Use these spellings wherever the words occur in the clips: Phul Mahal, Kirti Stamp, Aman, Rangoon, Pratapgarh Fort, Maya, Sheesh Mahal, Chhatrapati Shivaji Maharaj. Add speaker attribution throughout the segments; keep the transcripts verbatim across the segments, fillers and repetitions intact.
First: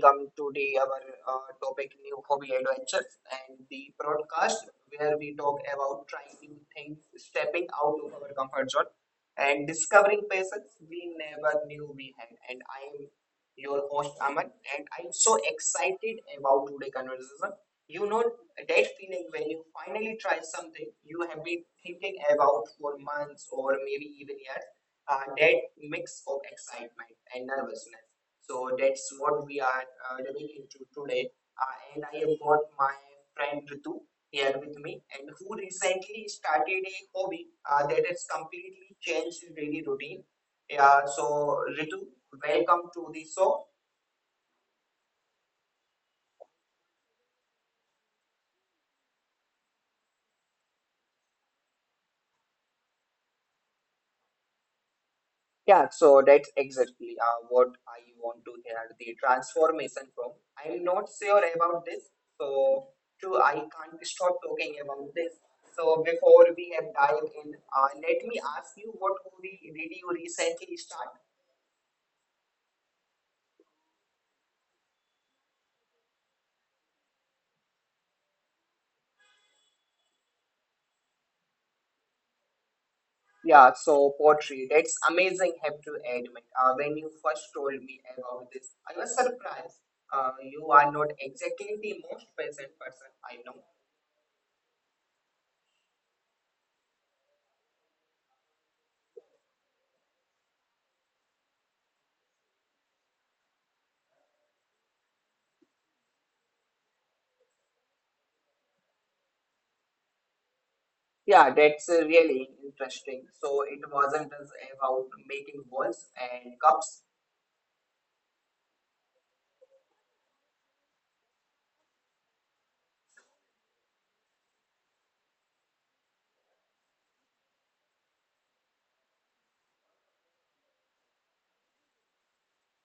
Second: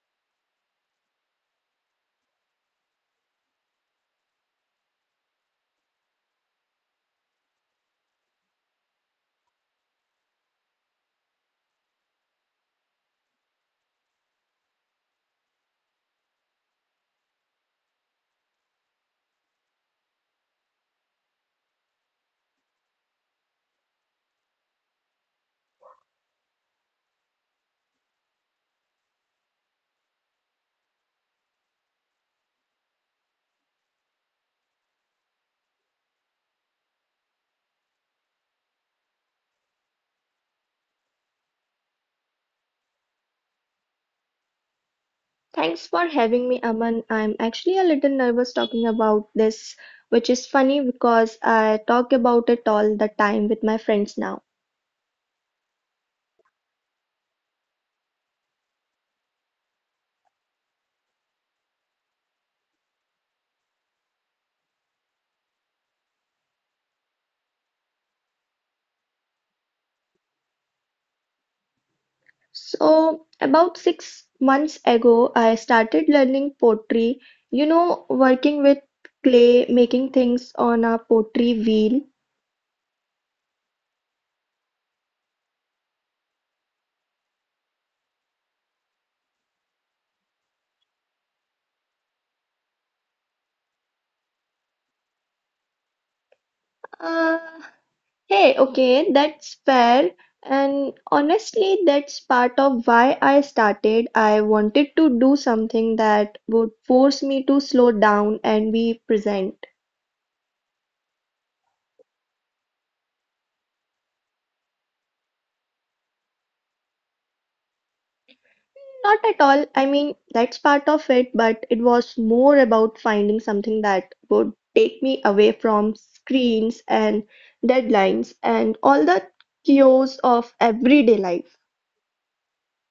Speaker 1: welcome to the our uh, topic new hobby adventures and the broadcast where we talk about trying new things, stepping out of our comfort zone, and discovering passions we never knew we had. And I am your host Aman, and I'm so excited about today's conversation. You know that feeling when you finally try something you have been thinking about for months or maybe even years. Uh, that mix of excitement and nervousness, so that's what we are uh, diving into today. Uh, and I have got my friend Ritu here with me, and who recently started a hobby uh, that has completely changed his daily routine. Yeah, so Ritu, welcome to the show.
Speaker 2: Thanks for having me, Aman. I'm actually a little nervous talking about this, which is funny because I talk about it all the time with my friends now.
Speaker 1: Yeah, so that's exactly uh, what I want to hear, the transformation from I'm not sure about this, so true, I can't stop talking about this. So before we have dive in, uh, let me ask you, what movie did you recently start?
Speaker 2: So, about six months ago, I started learning pottery, you know, working with clay, making things on a pottery wheel.
Speaker 1: Yeah, so poetry. That's amazing, have to admit. Uh, when you first told me about this, I was surprised. Uh, you are not exactly the most patient person I know.
Speaker 2: Uh, Hey, okay, that's fair. And honestly, that's part of why I started. I wanted to do something that would force me to slow down and be present.
Speaker 1: Yeah, that's uh, really interesting. So it wasn't just about making balls and cups.
Speaker 2: Not at all. I mean, that's part of it, but it was more about finding something that would take me away from screens and deadlines and all the chaos of everyday life.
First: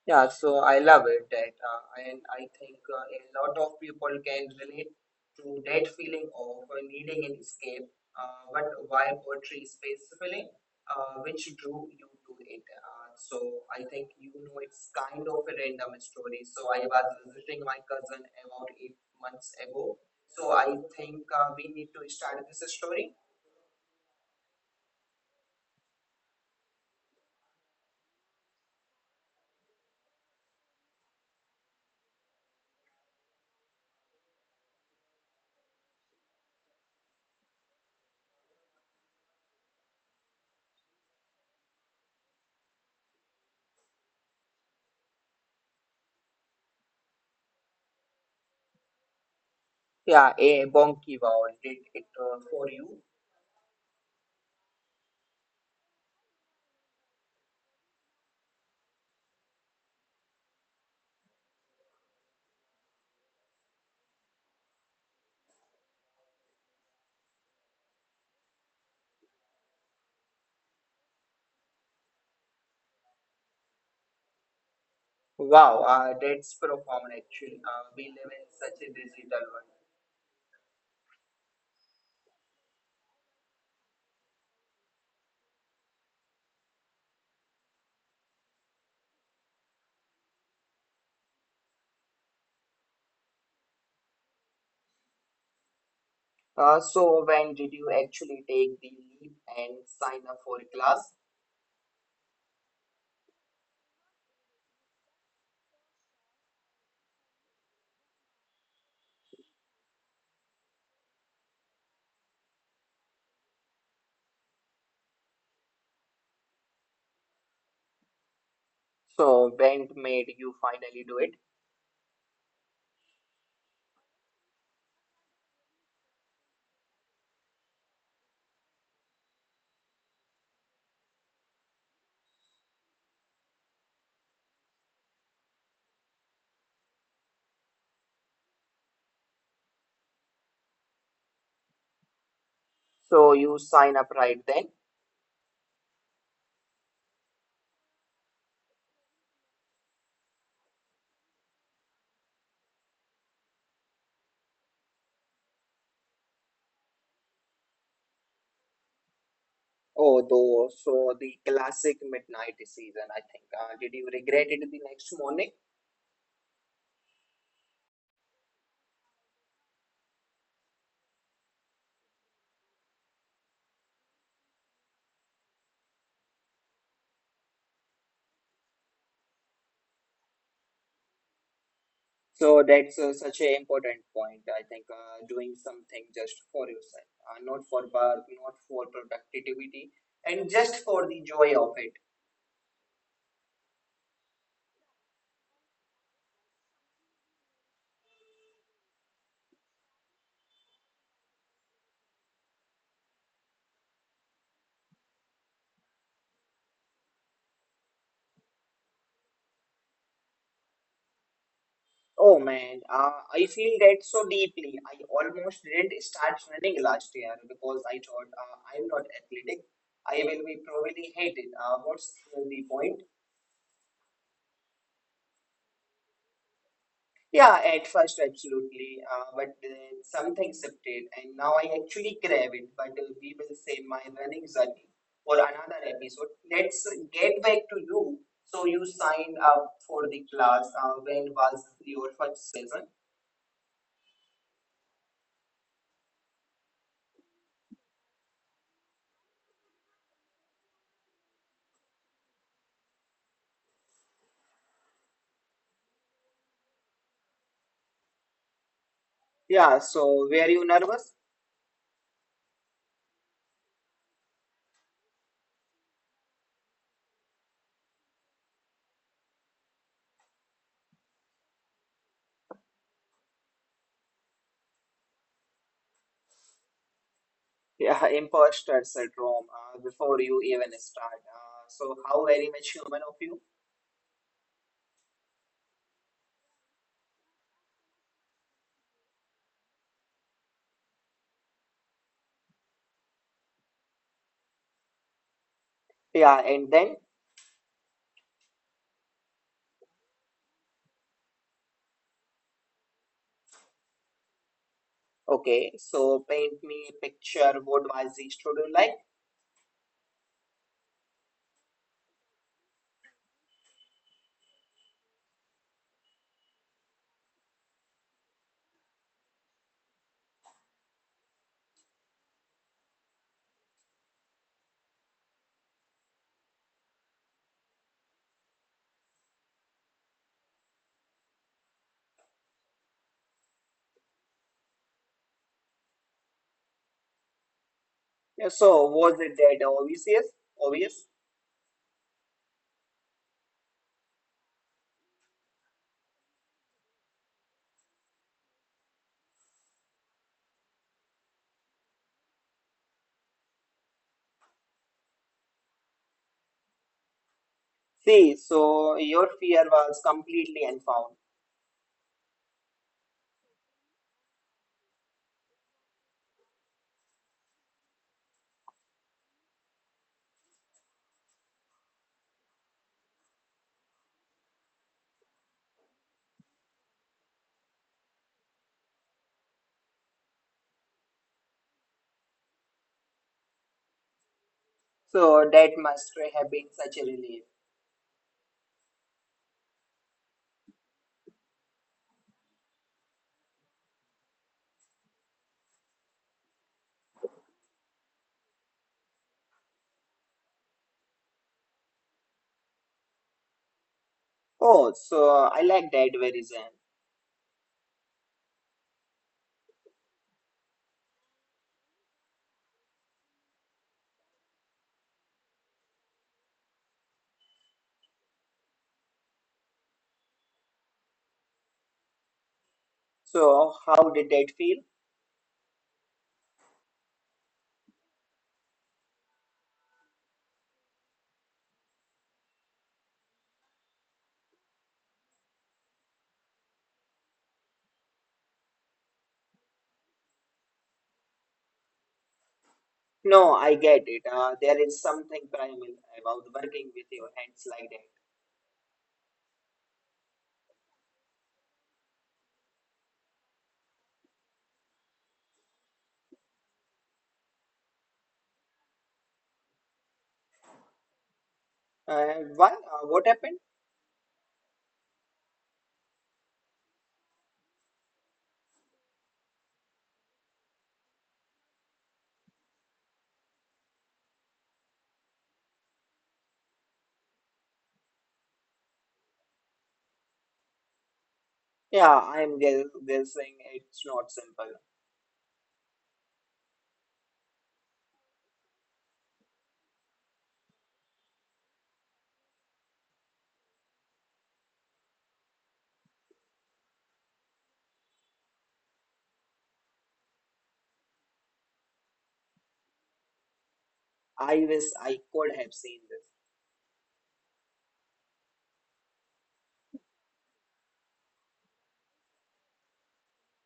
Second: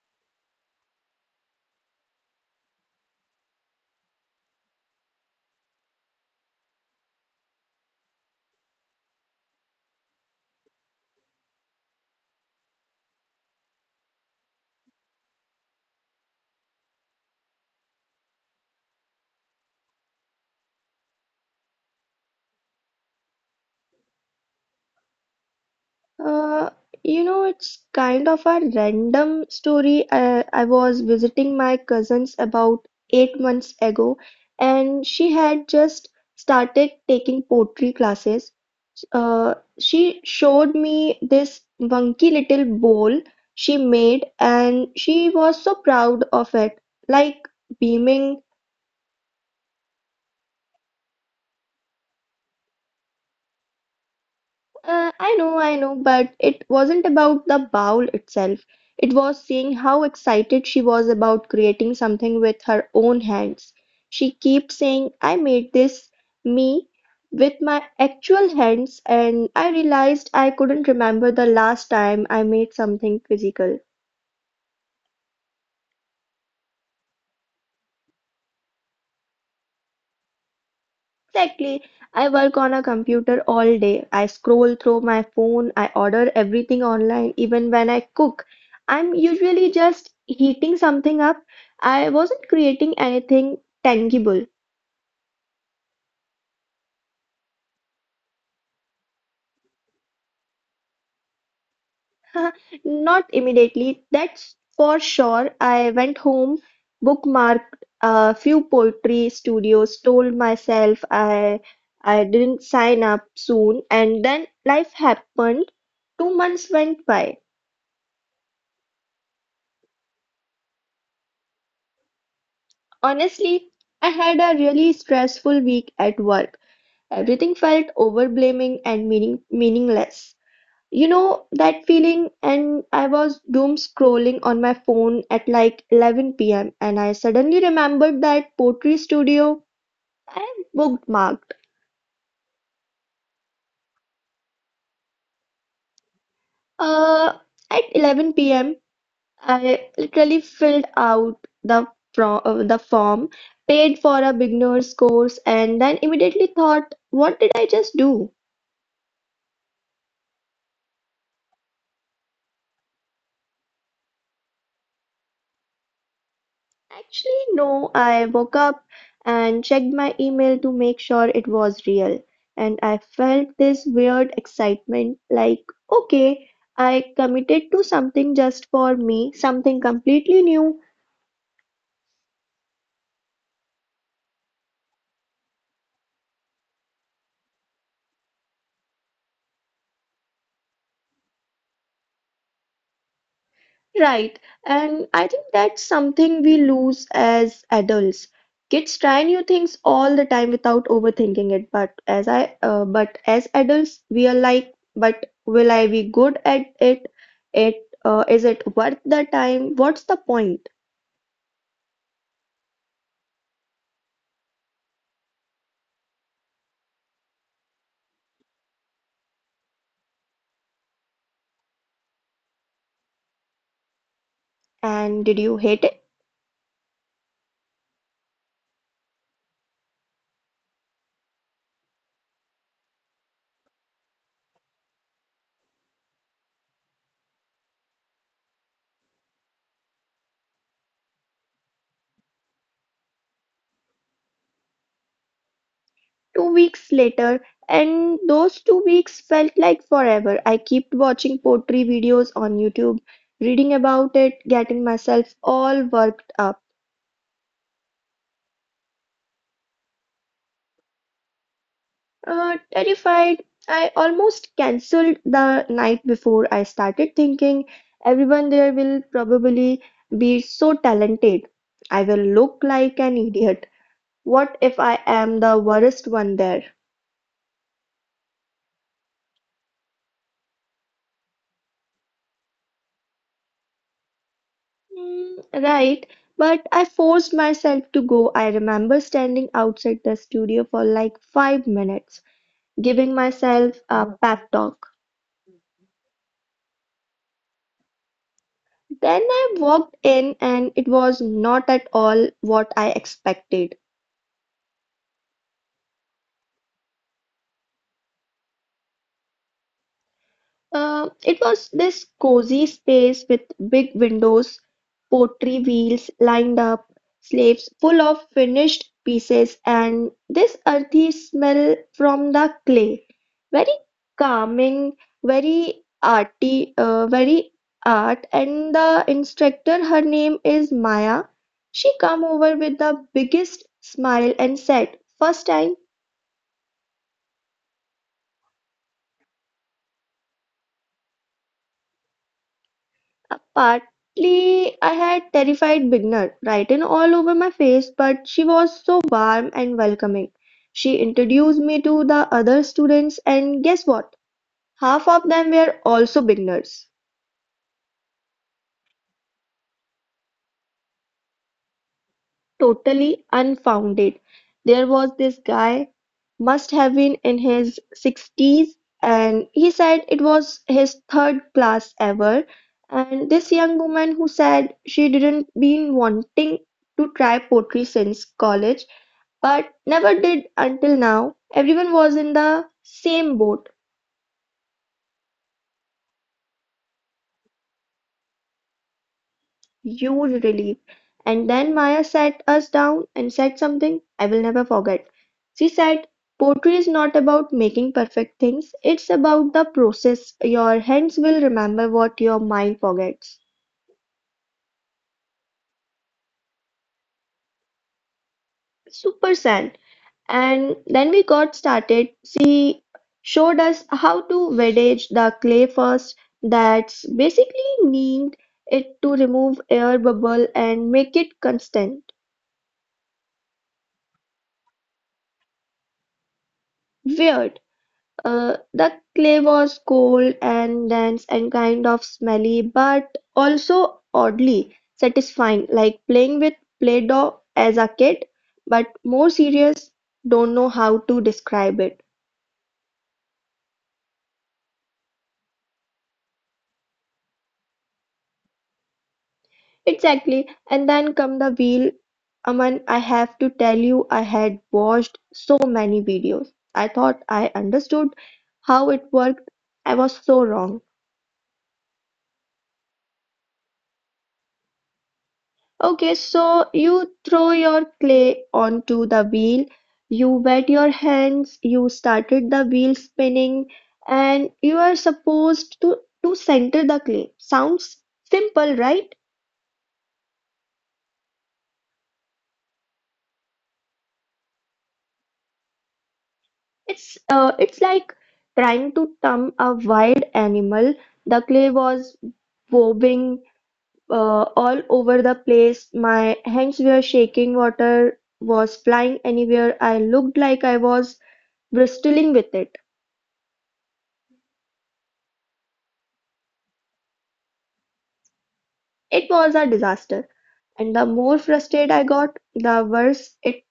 Speaker 1: Yeah, so I love it that, uh, and I think uh, a lot of people can relate to that feeling of uh, needing an escape. Uh, but why poetry specifically? Uh, which drew you to it? Uh, so I think you know it's kind of a random story. So I was visiting my cousin about eight months ago. So I think uh, we need to start this story.
Speaker 2: Uh, you know, it's kind of a random story. I, I was visiting my cousins about eight months ago, and she had just started taking poetry classes. Uh, she showed me this funky little bowl she made, and she was so proud of it, like beaming.
Speaker 1: Yeah, a bonky wow, did it uh, for you.
Speaker 2: Uh, I know, I know, but it wasn't about the bowl itself. It was seeing how excited she was about creating something with her own hands. She kept saying, I made this me with my actual hands, and I realized I couldn't remember the last time I made something physical.
Speaker 1: Wow, uh, that's profound actually. Uh, we live in such a digital world.
Speaker 2: Exactly. I work on a computer all day. I scroll through my phone. I order everything online, even when I cook. I'm usually just heating something up. I wasn't creating anything tangible.
Speaker 1: Uh, so when did you actually take the leap and sign up for a class?
Speaker 2: Not immediately, that's for sure. I went home, bookmarked a few poetry studios, told myself I I didn't sign up soon, and then life happened. Two months went by.
Speaker 1: So when made you finally do it?
Speaker 2: Honestly, I had a really stressful week at work. Everything felt overblaming and meaning meaningless. You know that feeling, and I was doom scrolling on my phone at like eleven p m and I suddenly remembered that pottery studio I bookmarked.
Speaker 1: So you sign up right then?
Speaker 2: Uh, at eleven p m, I literally filled out the from uh, the form, paid for a beginner's course, and then immediately thought, what did I just do?
Speaker 1: Oh, though, so the classic midnight decision, I think. Uh, did you regret it the next morning?
Speaker 2: Actually, no, I woke up and checked my email to make sure it was real. And I felt this weird excitement like, okay, I committed to something just for me, something completely new.
Speaker 1: So that's uh, such an important point. I think uh, doing something just for yourself, uh, not for work, not for productivity, and just for the joy of it.
Speaker 2: Right, and I think that's something we lose as adults. Kids try new things all the time without overthinking it, but as I uh, but as adults we are like, but will I be good at it? It uh, is it worth the time? What's the point?
Speaker 1: Oh man, uh, I feel that so deeply. I almost didn't start running last year because I thought uh, I'm not athletic. I will be probably hated. Uh, what's the point?
Speaker 2: And did you hate it?
Speaker 1: Yeah, at first, absolutely. Uh, but then something shifted, and now I actually crave it. But uh, we will save my running journey for another episode. Let's get back to you. So you signed up for the class. Uh, when was your first session?
Speaker 2: Two weeks later, and those two weeks felt like forever. I kept watching pottery videos on YouTube, reading about it, getting myself all worked up.
Speaker 1: Yeah. So were you nervous?
Speaker 2: Uh, terrified. I almost cancelled the night before. I started thinking everyone there will probably be so talented. I will look like an idiot. What if I am the worst one there?
Speaker 1: Yeah, imposter syndrome. Uh, before you even start. Uh, so how very much human of you?
Speaker 2: Mm, right, but I forced myself to go. I remember standing outside the studio for like five minutes, giving myself a pep talk.
Speaker 1: Yeah, and then
Speaker 2: Then I walked in, and it was not at all what I expected.
Speaker 1: okay. So paint me a picture. What was the studio like?
Speaker 2: Uh, it was this cozy space with big windows, pottery wheels lined up, slaves full of finished pieces, and this earthy smell from the clay. Very calming, very arty, uh, very art. And the instructor, her name is Maya. She come over with the biggest smile and said, "First time."
Speaker 1: Yeah, so was it that obvious? Yes. Obvious.
Speaker 2: Uh, Partly. I had terrified beginner written all over my face, but she was so warm and welcoming. She introduced me to the other students, and guess what? Half of them were also beginners,
Speaker 1: See, so your fear was completely unfound.
Speaker 2: totally unfounded. There was this guy, must have been in his sixties, and he said it was his third class ever. And this young woman who said she didn't been wanting to try poetry since college but never did until now. Everyone was in the same boat.
Speaker 1: So that must have been such a relief.
Speaker 2: Huge relief. And then Maya sat us down and said something I will never forget. She said, Poetry is not about making perfect things, it's about the process. Your hands will remember what your mind forgets.
Speaker 1: Oh, so I like that, very zen.
Speaker 2: Super sad. And then we got started. She showed us how to wedge the clay first. That's basically kneading it to remove air bubble and make it constant.
Speaker 1: So how did that feel?
Speaker 2: Weird. Uh, the clay was cold and dense and kind of smelly, but also oddly satisfying, like playing with Play-Doh as a kid, but more serious. Don't know how to describe it.
Speaker 1: No, I get it. Uh, there is something primal about working with your hands like that.
Speaker 2: Exactly, and then come the wheel. Aman, I have to tell you, I had watched so many videos. I thought I understood how it worked. I was so wrong.
Speaker 1: Uh, why? Uh, what happened?
Speaker 2: Okay, so you throw your clay onto the wheel, you wet your hands, you started the wheel spinning, and you are supposed to, to center the clay. Sounds simple, right?
Speaker 1: Yeah, I'm guess guessing it's not simple.
Speaker 2: It's uh, it's like trying to tame a wild animal. The clay was bobbing uh, all over the place. My hands were shaking. Water was flying anywhere. I looked like I was bristling with it.
Speaker 1: I wish I could have seen this.
Speaker 2: It was a disaster. And the more frustrated I got, the worse it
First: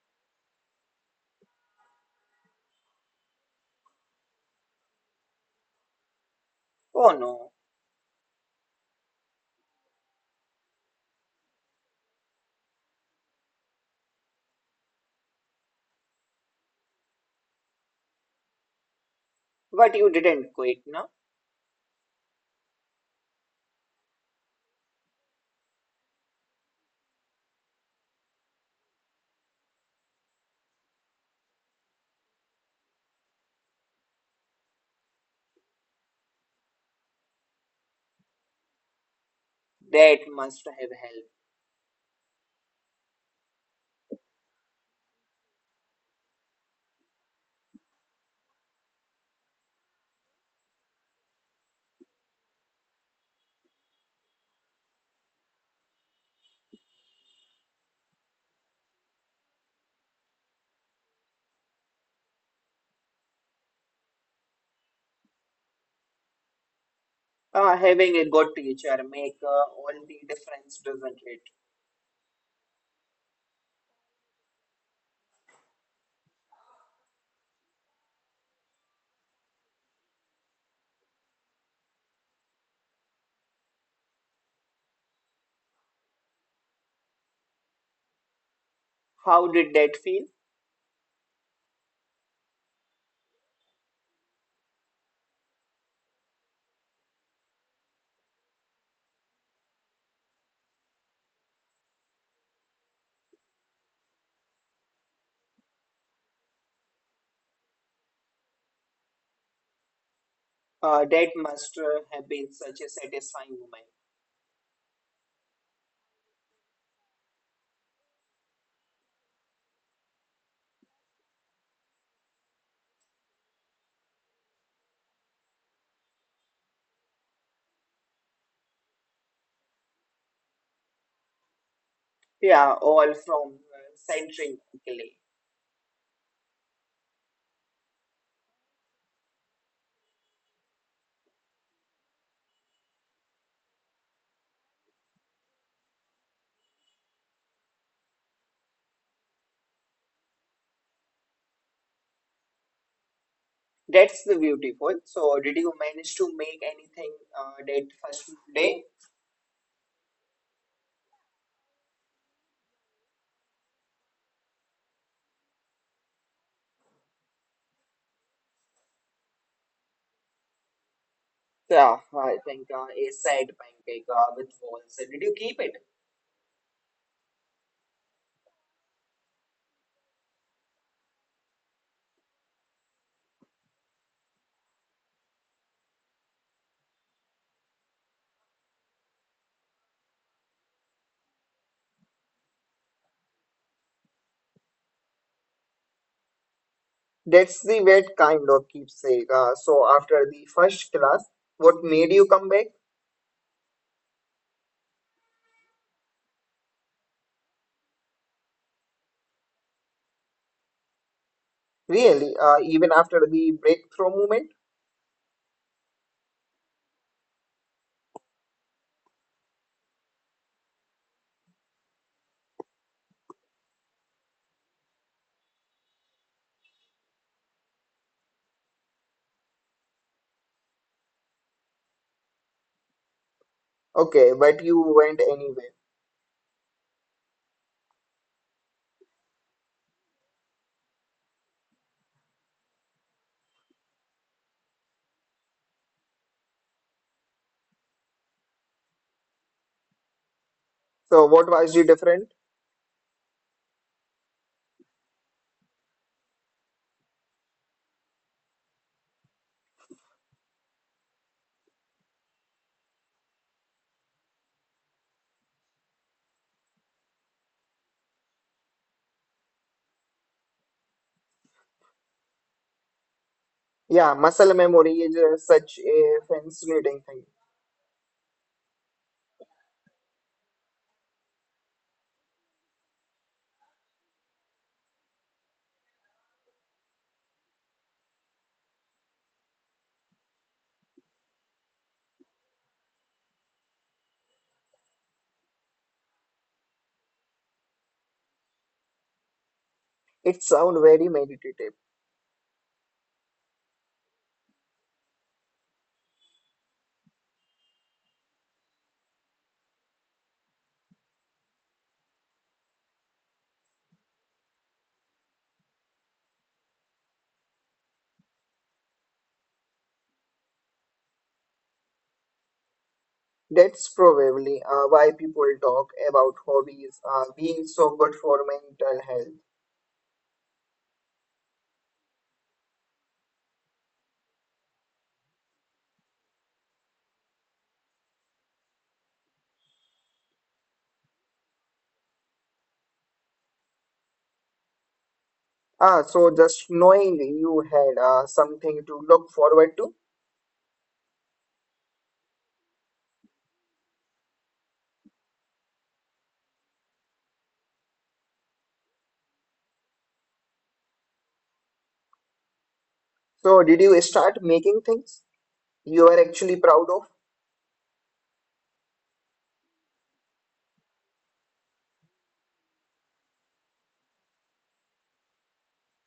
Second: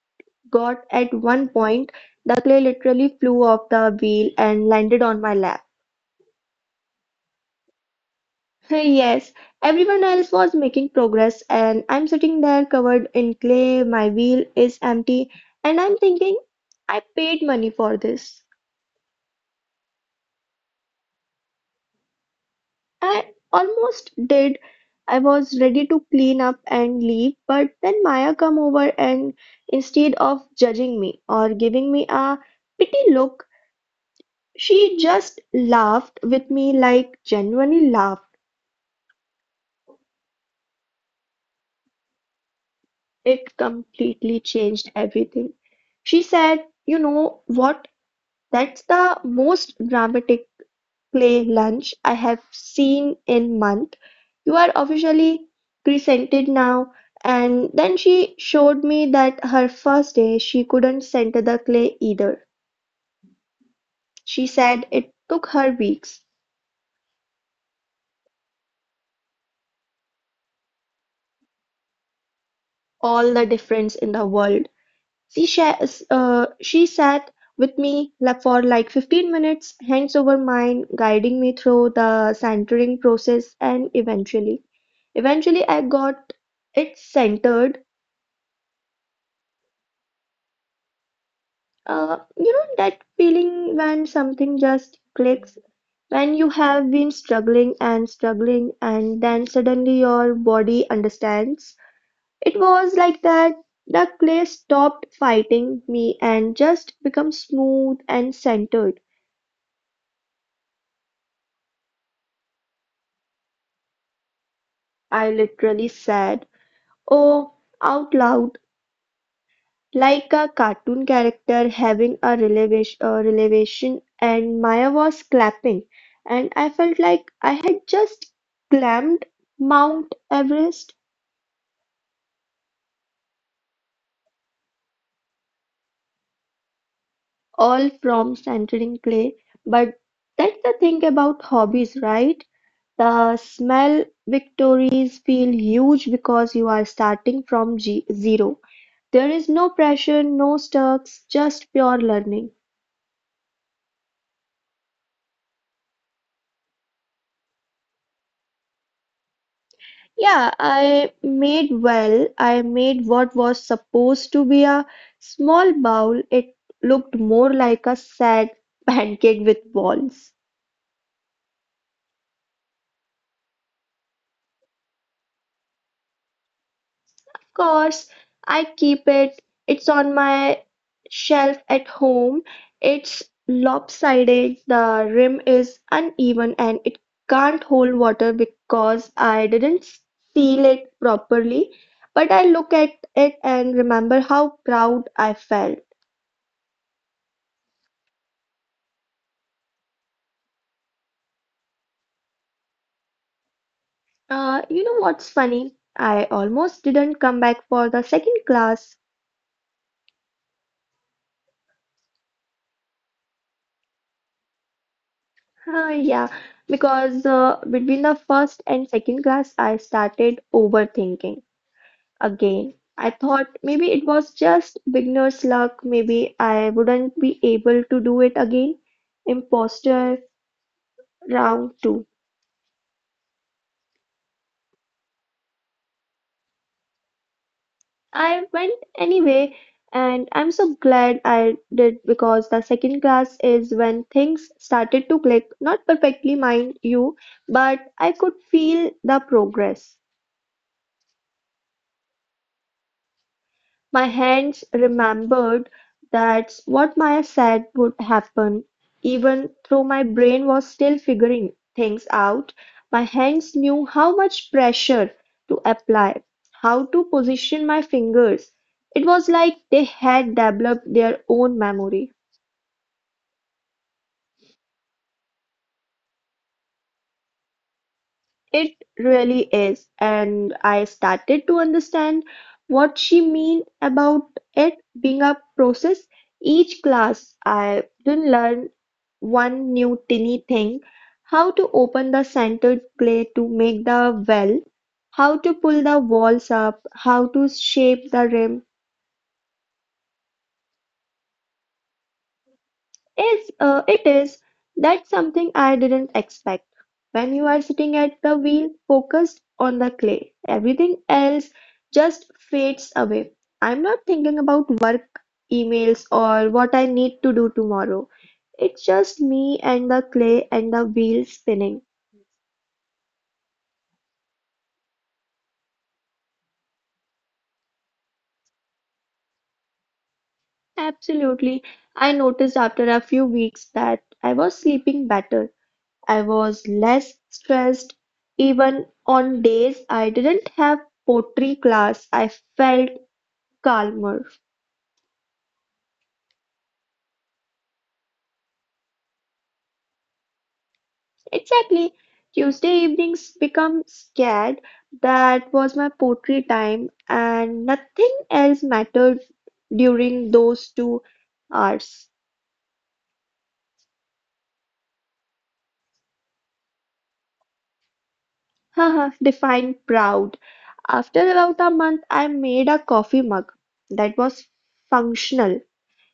Speaker 2: got. At one point, the clay literally flew off the wheel and landed on my lap.
Speaker 1: Oh no,
Speaker 2: Hey, yes, everyone else was making progress, and I'm sitting there covered in clay, my wheel is empty, and I'm thinking, I paid money for this.
Speaker 1: but you didn't quit, no?
Speaker 2: I almost did. I was ready to clean up and leave, but then Maya come over and instead of judging me or giving me a pity look, she just laughed with me like genuinely laughed.
Speaker 1: That must have helped.
Speaker 2: It completely changed everything. She said, You know what? That's the most dramatic play lunch I have seen in month. You are officially presented now. And then she showed me that her first day she couldn't center the clay either. She said it took her weeks.
Speaker 1: Uh, having a good teacher make uh, all the difference, doesn't it?
Speaker 2: All the difference in the world. She sha- uh, she sat with me la- for like fifteen minutes, hands over mine, guiding me through the centering process, and eventually, eventually I got it centered.
Speaker 1: How did that feel?
Speaker 2: Uh, you know that feeling when something just clicks, when you have been struggling and struggling, and then suddenly your body understands. It was like that. The clay stopped fighting me and just become smooth and centered.
Speaker 1: Uh, that must uh, have been such a satisfying moment.
Speaker 2: I literally said, oh, out loud, like a cartoon character having a relevation, a revelation, and Maya was clapping, and I felt like I had just climbed Mount Everest,
Speaker 1: Yeah, all from uh, centering Italy.
Speaker 2: all from centering clay. But that's the thing about hobbies, right? The smell victories feel huge because you are starting from G zero. There is no pressure, no stakes, just pure learning.
Speaker 1: That's the beautiful. So, did you manage to make anything uh, that first day?
Speaker 2: Yeah, I made well. I made what was supposed to be a small bowl. It looked more like a sad pancake with balls.
Speaker 1: Yeah, I think uh, a sad pancake uh, with walls. Did you keep it?
Speaker 2: Of course, I keep it. It's on my shelf at home. It's lopsided. The rim is uneven and it can't hold water because I didn't seal it properly. But I look at it and remember how proud I felt.
Speaker 1: That's the wet kind of keepsake. Uh, so, after the first class, what made you come back?
Speaker 2: Uh, you know what's funny? I almost didn't come back for the second class.
Speaker 1: Really, uh, even after the breakthrough moment?
Speaker 2: Uh, yeah, because uh, between the first and second class, I started overthinking again. I thought maybe it was just beginner's luck, maybe I wouldn't be able to do it again. Imposter round two.
Speaker 1: Okay, but you went anyway.
Speaker 2: I went anyway, and I'm so glad I did because the second class is when things started to click, not perfectly, mind you, but I could feel the progress.
Speaker 1: So what was the different?
Speaker 2: My hands remembered that's what Maya said would happen. Even though my brain was still figuring things out, my hands knew how much pressure to apply, how to position my fingers. It was like they had developed their own memory.
Speaker 1: Yeah, muscle memory is uh, such a fascinating thing.
Speaker 2: It really is, and I started to understand what she mean about it being a process. Each class, I didn't learn one new tiny thing, how to open the centered plate to make the well, how to pull the walls up, how to shape the rim.
Speaker 1: It sounds very meditative.
Speaker 2: Yes, uh, it is. That's something I didn't expect. When you are sitting at the wheel, focused on the clay, everything else just fades away. I'm not thinking about work, emails, or what I need to do tomorrow. It's just me and the clay and the wheel spinning.
Speaker 1: That's probably uh, why people talk about hobbies uh, being so good for mental health.
Speaker 2: Absolutely. I noticed after a few weeks that I was sleeping better. I was less stressed. Even on days I didn't have pottery class, I felt calmer.
Speaker 1: Ah, so just knowing you had uh, something to look forward to.
Speaker 2: Exactly. Tuesday evenings become scared. That was my poetry time, and nothing else mattered during those two hours.
Speaker 1: So did you start making things you are actually proud of?
Speaker 2: Haha, define proud. After about a month, I made a coffee mug that was functional.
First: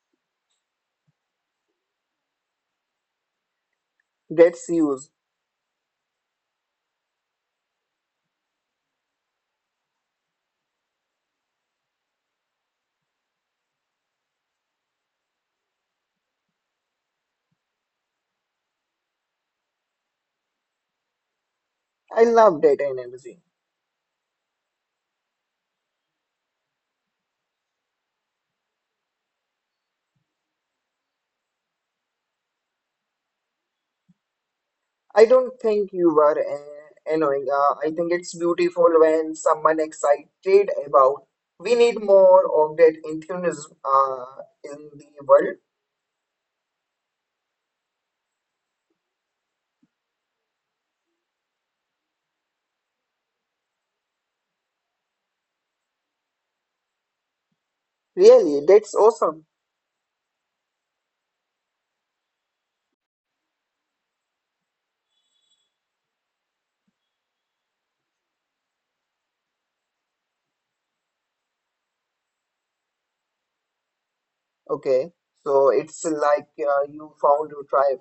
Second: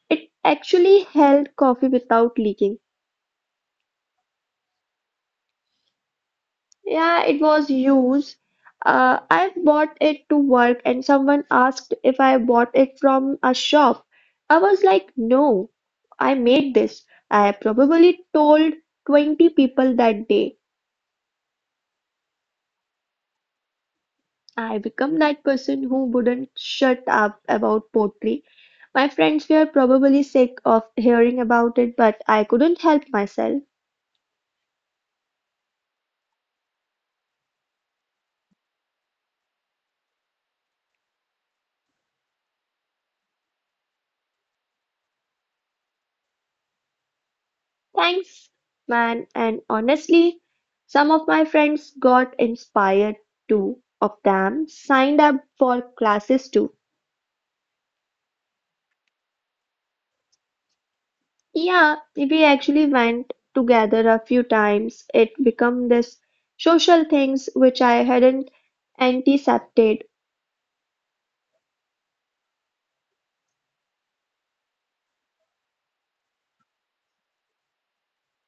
Speaker 2: It actually held coffee without leaking.
Speaker 1: That's use.
Speaker 2: Yeah, it was used. Uh, I bought it to work, and someone asked if I bought it from a shop. I was like, no, I made this. I probably told twenty people that day.
Speaker 1: I love that energy.
Speaker 2: I become that person who wouldn't shut up about pottery. My friends were probably sick of hearing about it, but I couldn't help myself.
Speaker 1: I don't think you were uh, annoying. Uh, I think it's beautiful when someone excited about we need more of that enthusiasm uh, in the world.
Speaker 2: Thanks, man, and honestly, some of my friends got inspired too. Of them signed up for classes too.
Speaker 1: Really, that's awesome.
Speaker 2: Yeah, we actually went together a few times. It become this social things which I hadn't anticipated
Speaker 1: Okay, so it's like uh, you found your tribe.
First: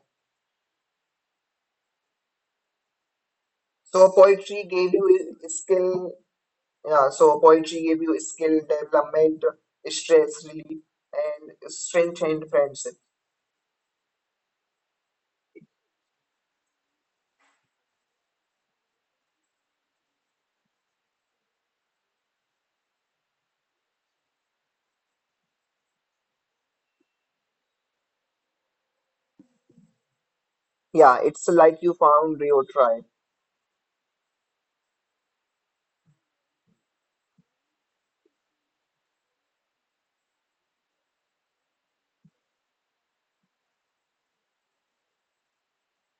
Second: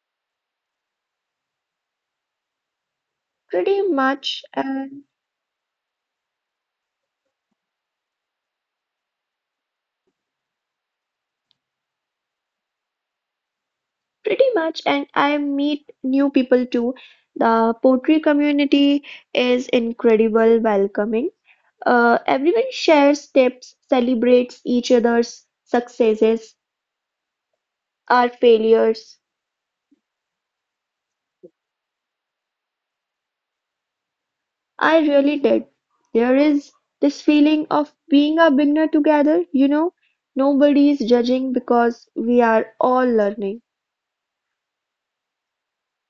Speaker 2: pretty
Speaker 1: So
Speaker 2: much.
Speaker 1: poetry
Speaker 2: Uh,
Speaker 1: gave you a skill. Yeah, so poetry gave you skill development, stress relief, and strengthened friendship.
Speaker 2: Pretty much, and I meet new people too. The poetry community is incredible, welcoming. Uh, everyone shares tips, celebrates each other's successes, our failures.
Speaker 1: Yeah, it's like you found your tribe.
Speaker 2: I really did. There is this feeling of being a beginner together, you know, nobody is judging because we are all learning.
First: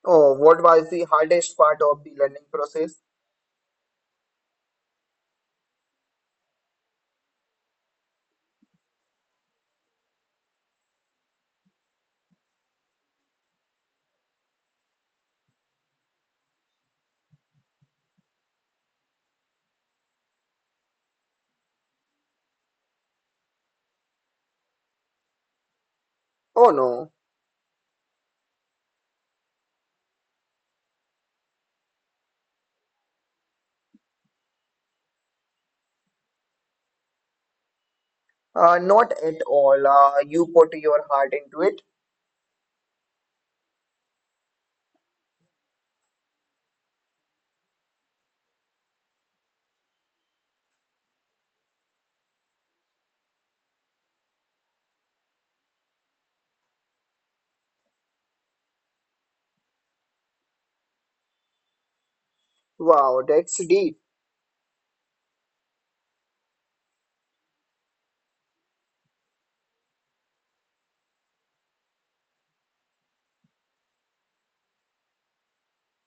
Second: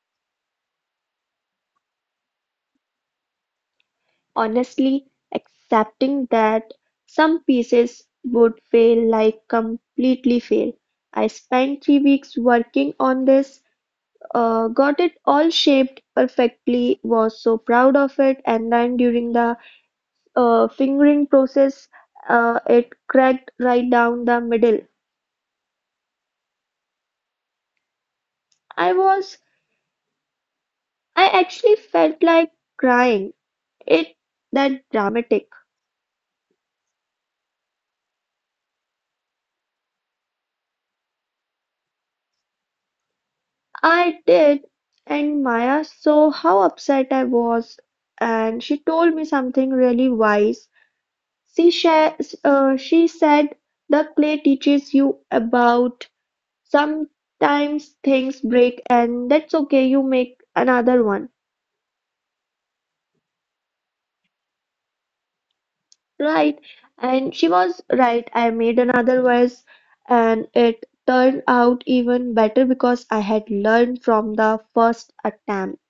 Speaker 1: Oh, what was the hardest part of the learning process?
Speaker 2: Honestly accepting that some pieces would fail like completely fail. I spent three weeks working on this, uh, got it all shaped perfectly, was so proud of it, and then during the uh, fingering process, uh, it cracked right down the middle.
Speaker 1: Oh no,
Speaker 2: I was, I actually felt like crying. It that dramatic.
Speaker 1: uh, not at all. Uh, you put your heart into it.
Speaker 2: I did, and Maya saw how upset I was, and she told me something really wise. She sha- uh, she said the clay teaches you about sometimes things break, and that's okay. You make another one,
Speaker 1: Wow, that's deep.
Speaker 2: right? And she was right. I made another vase, and it turned out even better because I had learned from the first attempt.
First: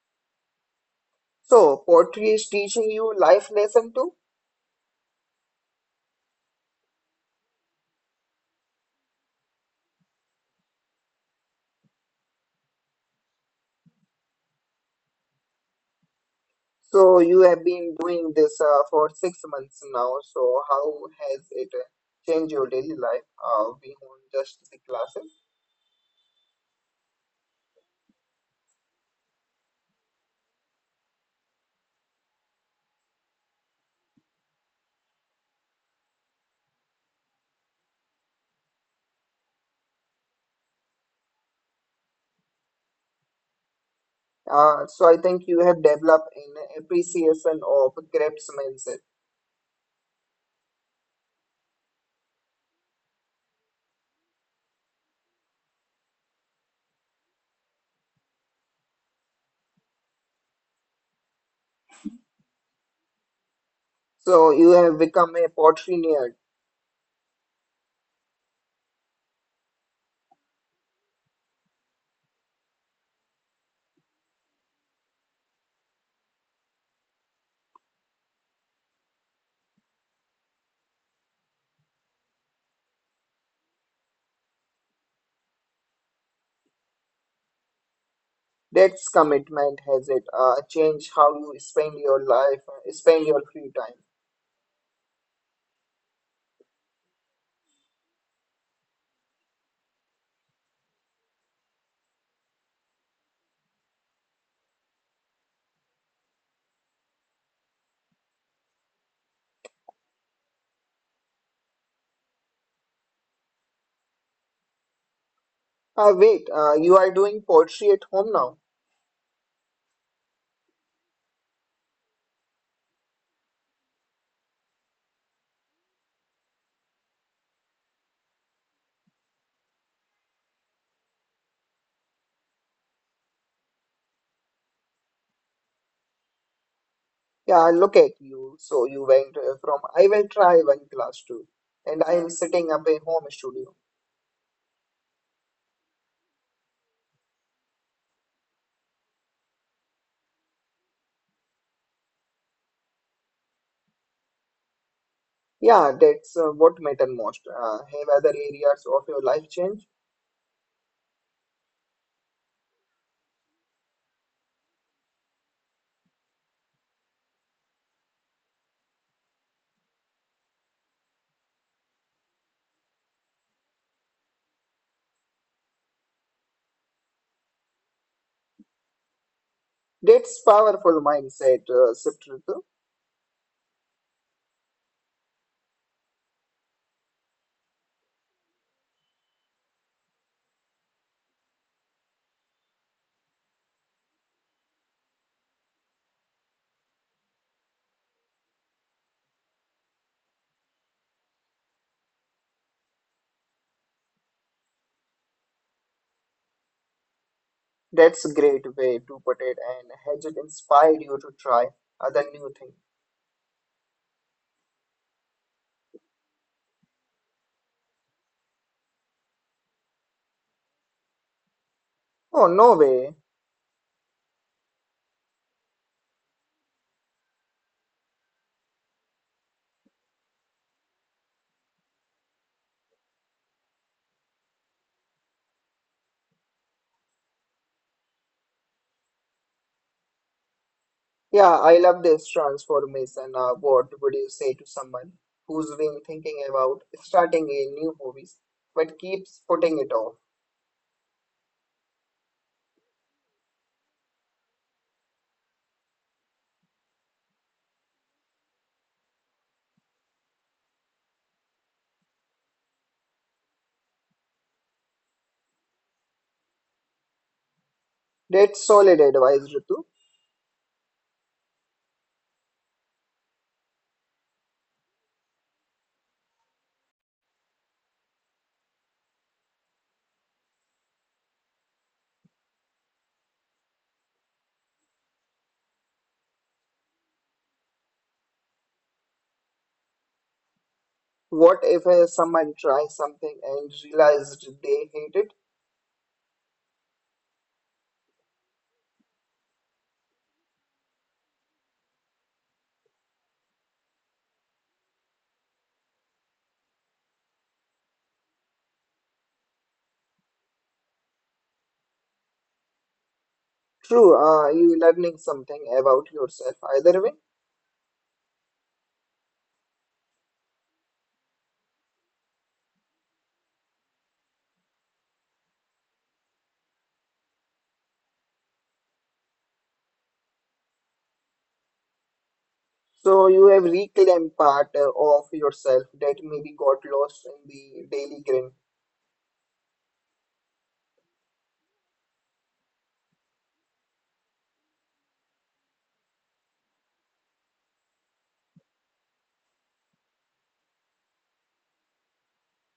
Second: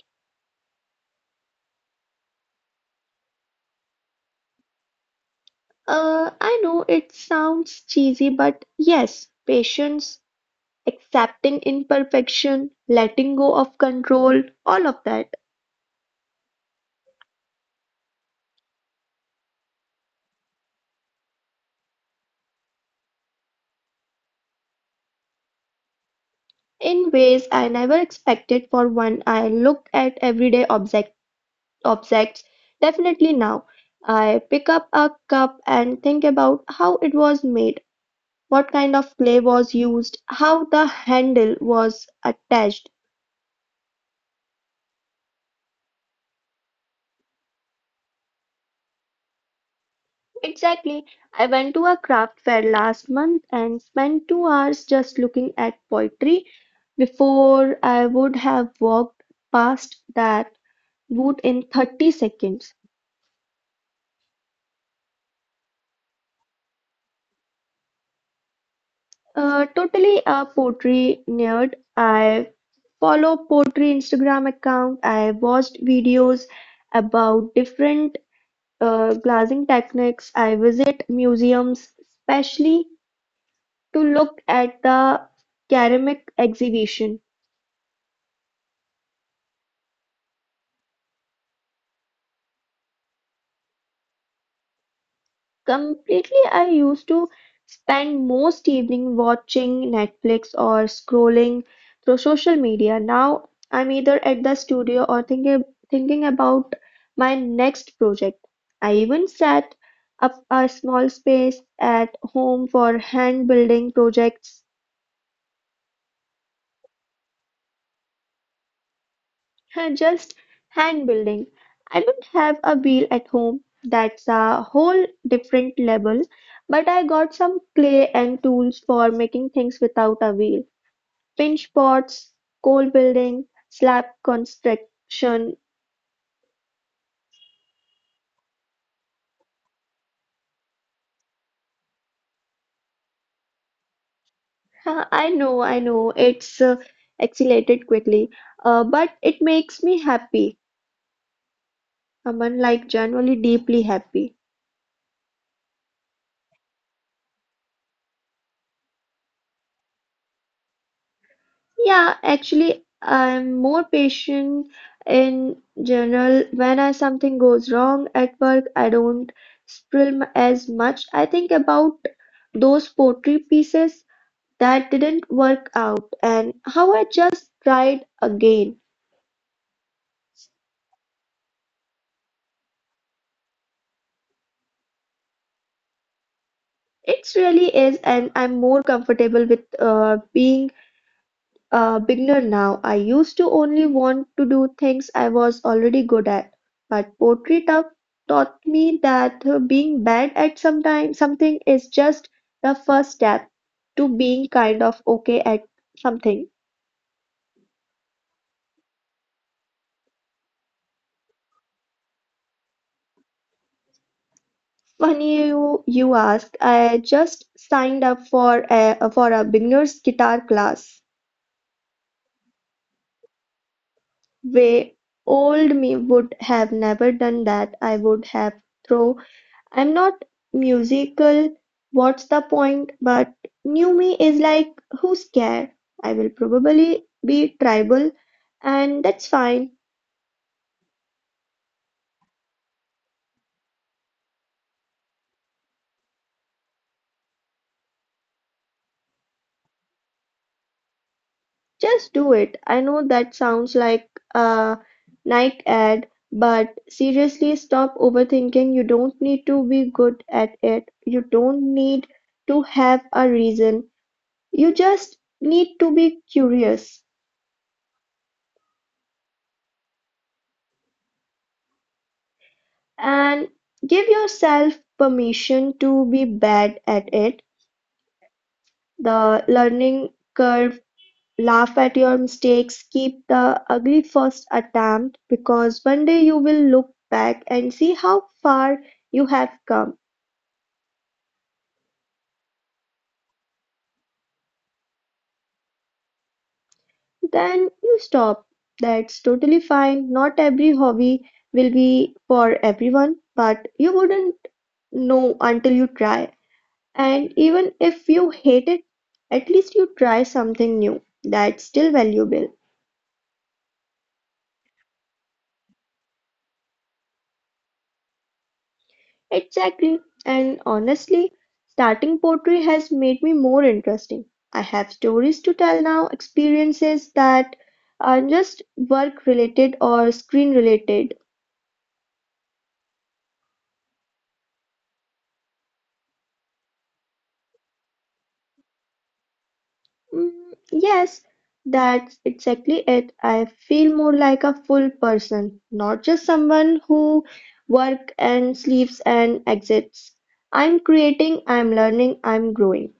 Speaker 1: So, poetry is teaching you life lesson too?
Speaker 2: Uh, I know it sounds cheesy, but yes, patience, accepting imperfection, letting go of control, all of that
Speaker 1: So, you have been doing this uh, for six months now. So, how has it uh, changed your daily life uh, beyond just the classes?
Speaker 2: in ways I never expected. For one, I look at everyday object, objects. Definitely now, I pick up a cup and think about how it was made, what kind of clay was used, how the handle was attached.
Speaker 1: Uh, so, I think you have developed an appreciation of craftsmanship.
Speaker 2: Exactly. I went to a craft fair last month and spent two hours just looking at pottery before I would have walked past that booth in thirty seconds.
Speaker 1: So, you have become a poetry nerd.
Speaker 2: Uh, totally a pottery nerd. I follow pottery Instagram account. I watched videos about different uh, glazing techniques. I visit museums, especially to look at the ceramic exhibition.
Speaker 1: That's commitment, has it? Uh, change how you spend your life, uh, spend your free time.
Speaker 2: Completely, I used to spend most evening watching Netflix or scrolling through social media. Now I'm either at the studio or thinking thinking about my next project. I even set up a small space at home for hand building projects.
Speaker 1: Uh, wait, uh, you are doing poetry at home now.
Speaker 2: And just hand building. I don't have a wheel at home. That's a whole different level. But I got some clay and tools for making things without a wheel. Pinch pots, coal building, slab construction.
Speaker 1: Yeah, look at you. So you went uh, from I will try one class to, and I am setting up a home studio.
Speaker 2: Huh, I know, I know. It's uh, accelerated quickly. Uh, but it makes me happy. Aman, like genuinely deeply happy.
Speaker 1: Yeah, that's uh, what matter most. Uh, have other areas of your life change.
Speaker 2: Yeah, actually, I'm more patient in general. When I, something goes wrong at work, I don't spill m- as much. I think about those poetry pieces that didn't work out and how I just tried again.
Speaker 1: That's powerful mindset, uh, shift, Ritu.
Speaker 2: It really is, and I'm more comfortable with uh, being a beginner now. I used to only want to do things I was already good at, but poetry ta- taught me that uh, being bad at sometime, something is just the first step to being kind of okay at something.
Speaker 1: That's a great way to put it, and has it inspired you to try other new things?
Speaker 2: Funny you you asked. I just signed up for a for a beginner's guitar class.
Speaker 1: Oh, no way.
Speaker 2: Way old me would have never done that. I would have thrown I'm not musical, what's the point, but new me is like, who's care? I will probably be tribal, and that's fine.
Speaker 1: Yeah, I love this transformation. Uh, what would you say to someone who's been thinking about starting a new hobby but keeps putting it off?
Speaker 2: Just do it. I know that sounds like a night ad, but seriously, stop overthinking. You don't need to be good at it. You don't need to have a reason. You just need to be curious
Speaker 1: That's solid advice, Ritu.
Speaker 2: and give yourself permission to be bad at it. The learning curve, laugh at your mistakes, keep the ugly first attempt because one day you will look back and see how far you have come.
Speaker 1: What if uh, someone tries something and realized they hate it?
Speaker 2: Then you stop. That's totally fine. Not every hobby will be for everyone, but you wouldn't know until you try. And even if you hate it, at least you try something new. That's still valuable.
Speaker 1: True, uh, you're learning something about yourself either way.
Speaker 2: Exactly. And honestly, starting poetry has made me more interesting. I have stories to tell now, experiences that are just work related or screen related.
Speaker 1: So you have reclaimed part uh, of yourself that maybe got lost in the daily grind.
Speaker 2: Mm, yes, that's exactly it. I feel more like a full person, not just someone who work and sleeps and exits. I'm creating, I'm learning, I'm growing.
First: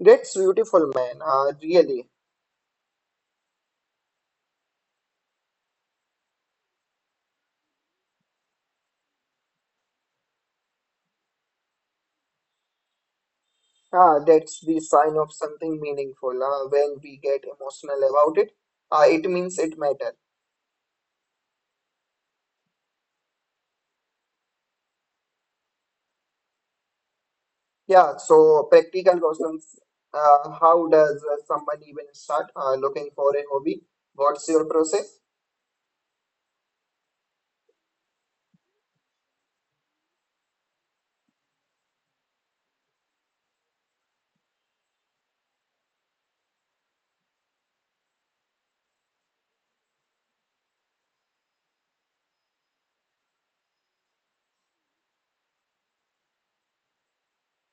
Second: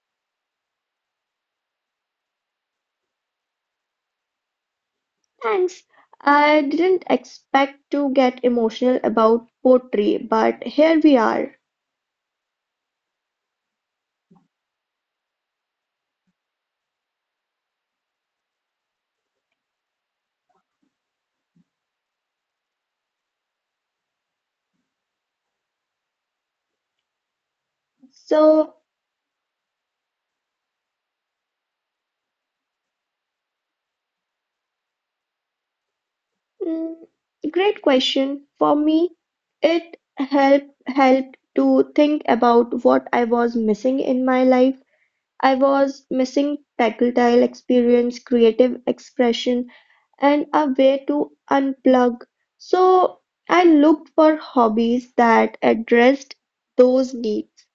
Speaker 1: That's beautiful, man. Uh, really.
Speaker 2: Thanks. I didn't expect to get emotional about poetry, but here we are.
Speaker 1: Ah, that's the sign of something meaningful. Uh, when we get emotional about it, uh, it means it matters. Yeah, so
Speaker 2: So,
Speaker 1: practical questions. Uh, how does uh, someone even start uh, looking for a hobby? What's your process?
Speaker 2: mm, great question. For me, it helped helped to think about what I was missing in my life. I was missing tactile experience, creative expression, and a way to unplug. So, I looked for hobbies that addressed those needs.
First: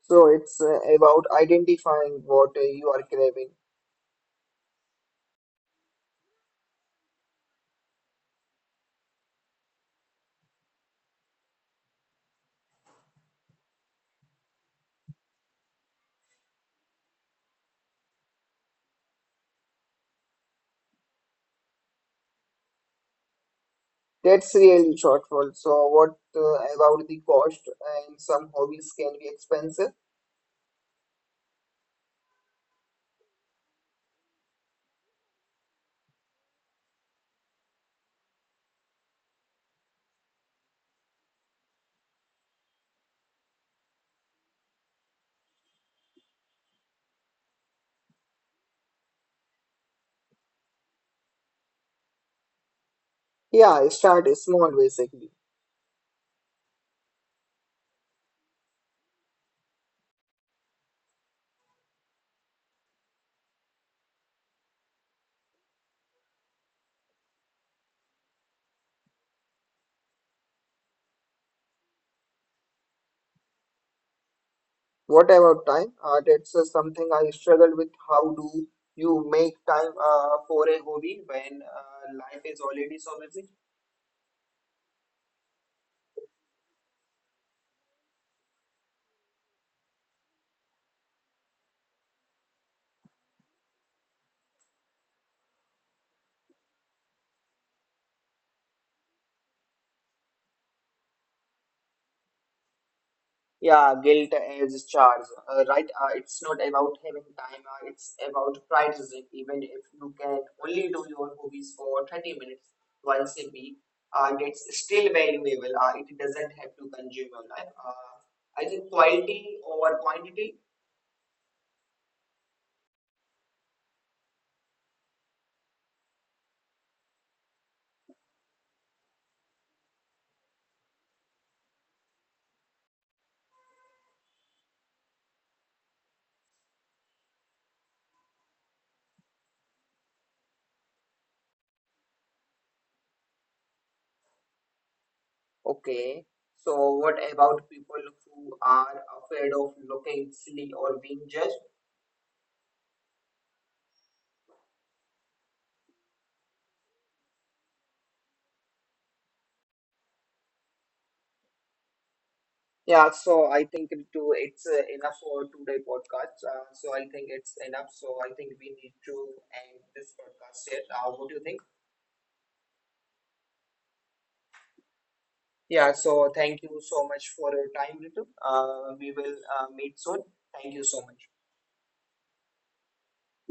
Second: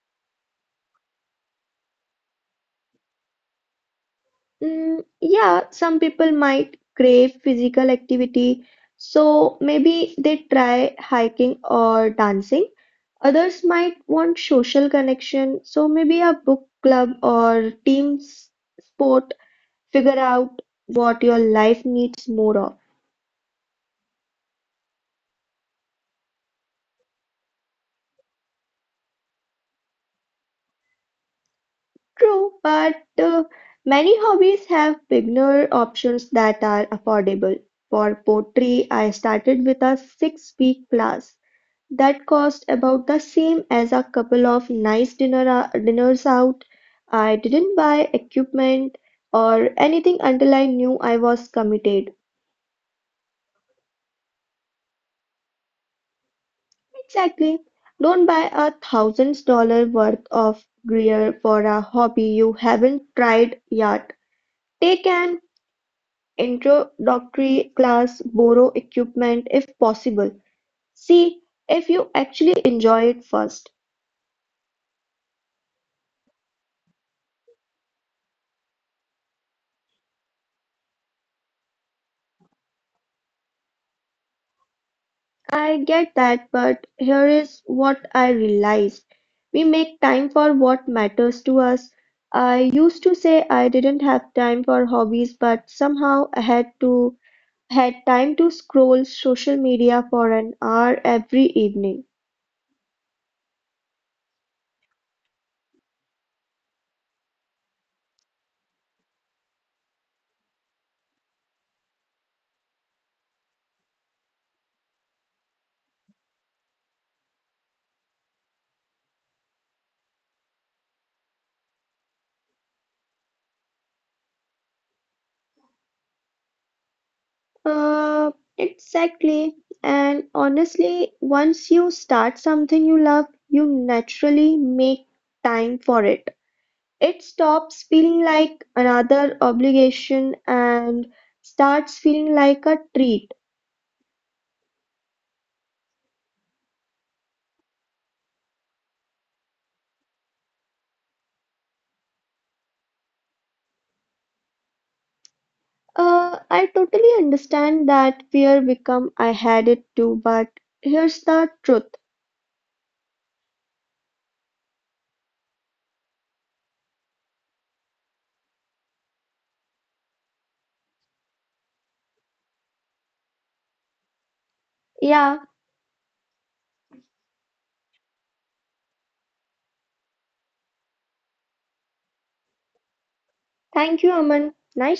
Speaker 1: So it's uh, about identifying what uh, you are craving.
Speaker 2: Mm, yeah, some people might crave physical activity, so maybe they try hiking or dancing. Others might want social connection, so maybe a book club or team s- sport. Figure out what your life needs more of.
Speaker 1: That's really thoughtful. So, what uh, about the cost? And some hobbies can be expensive.
Speaker 2: True, but uh, many hobbies have beginner options that are affordable. For pottery, I started with a six-week class. That cost about the same as a couple of nice dinner dinners out. I didn't buy equipment or anything until I knew I was committed.
Speaker 1: Yeah, start small basically.
Speaker 2: Exactly. Don't buy a thousand dollar worth of gear for a hobby you haven't tried yet. Take an introductory class, borrow equipment if possible. See if you actually enjoy it first.
Speaker 1: What about time? Uh, that's uh, something I struggle with. How do you make time uh, for a hobby when uh, life is already so busy?
Speaker 2: I get that, but here is what I realized. We make time for what matters to us. I used to say I didn't have time for hobbies, but somehow I had to had time to scroll social media for an hour every evening.
Speaker 1: Yeah, guilt is charge, uh, right? Uh, it's not about having time, uh, it's about prioritizing. Even if you can only do your movies for thirty minutes once a week, uh, it's still valuable. Uh, it doesn't have to consume your life. Uh, I think quality over quantity.
Speaker 2: Uh, exactly. And honestly, once you start something you love, you naturally make time for it. It stops feeling like another obligation and starts feeling like a treat.
Speaker 1: Okay, so what about people who are afraid of looking silly or being judged?
Speaker 2: Uh, I totally understand that fear become I had it too, but here's the truth.
Speaker 1: Yeah, so I think it too, it's uh, enough for today podcast. Uh, so I think it's enough. So I think we need to end this podcast here. Uh, what do you think?
Speaker 2: Yeah,
Speaker 1: Yeah, so thank you so much for your time, Ritu. Uh, we will uh, meet soon. Thank you so much.
Speaker 2: thank you, Aman. Nice.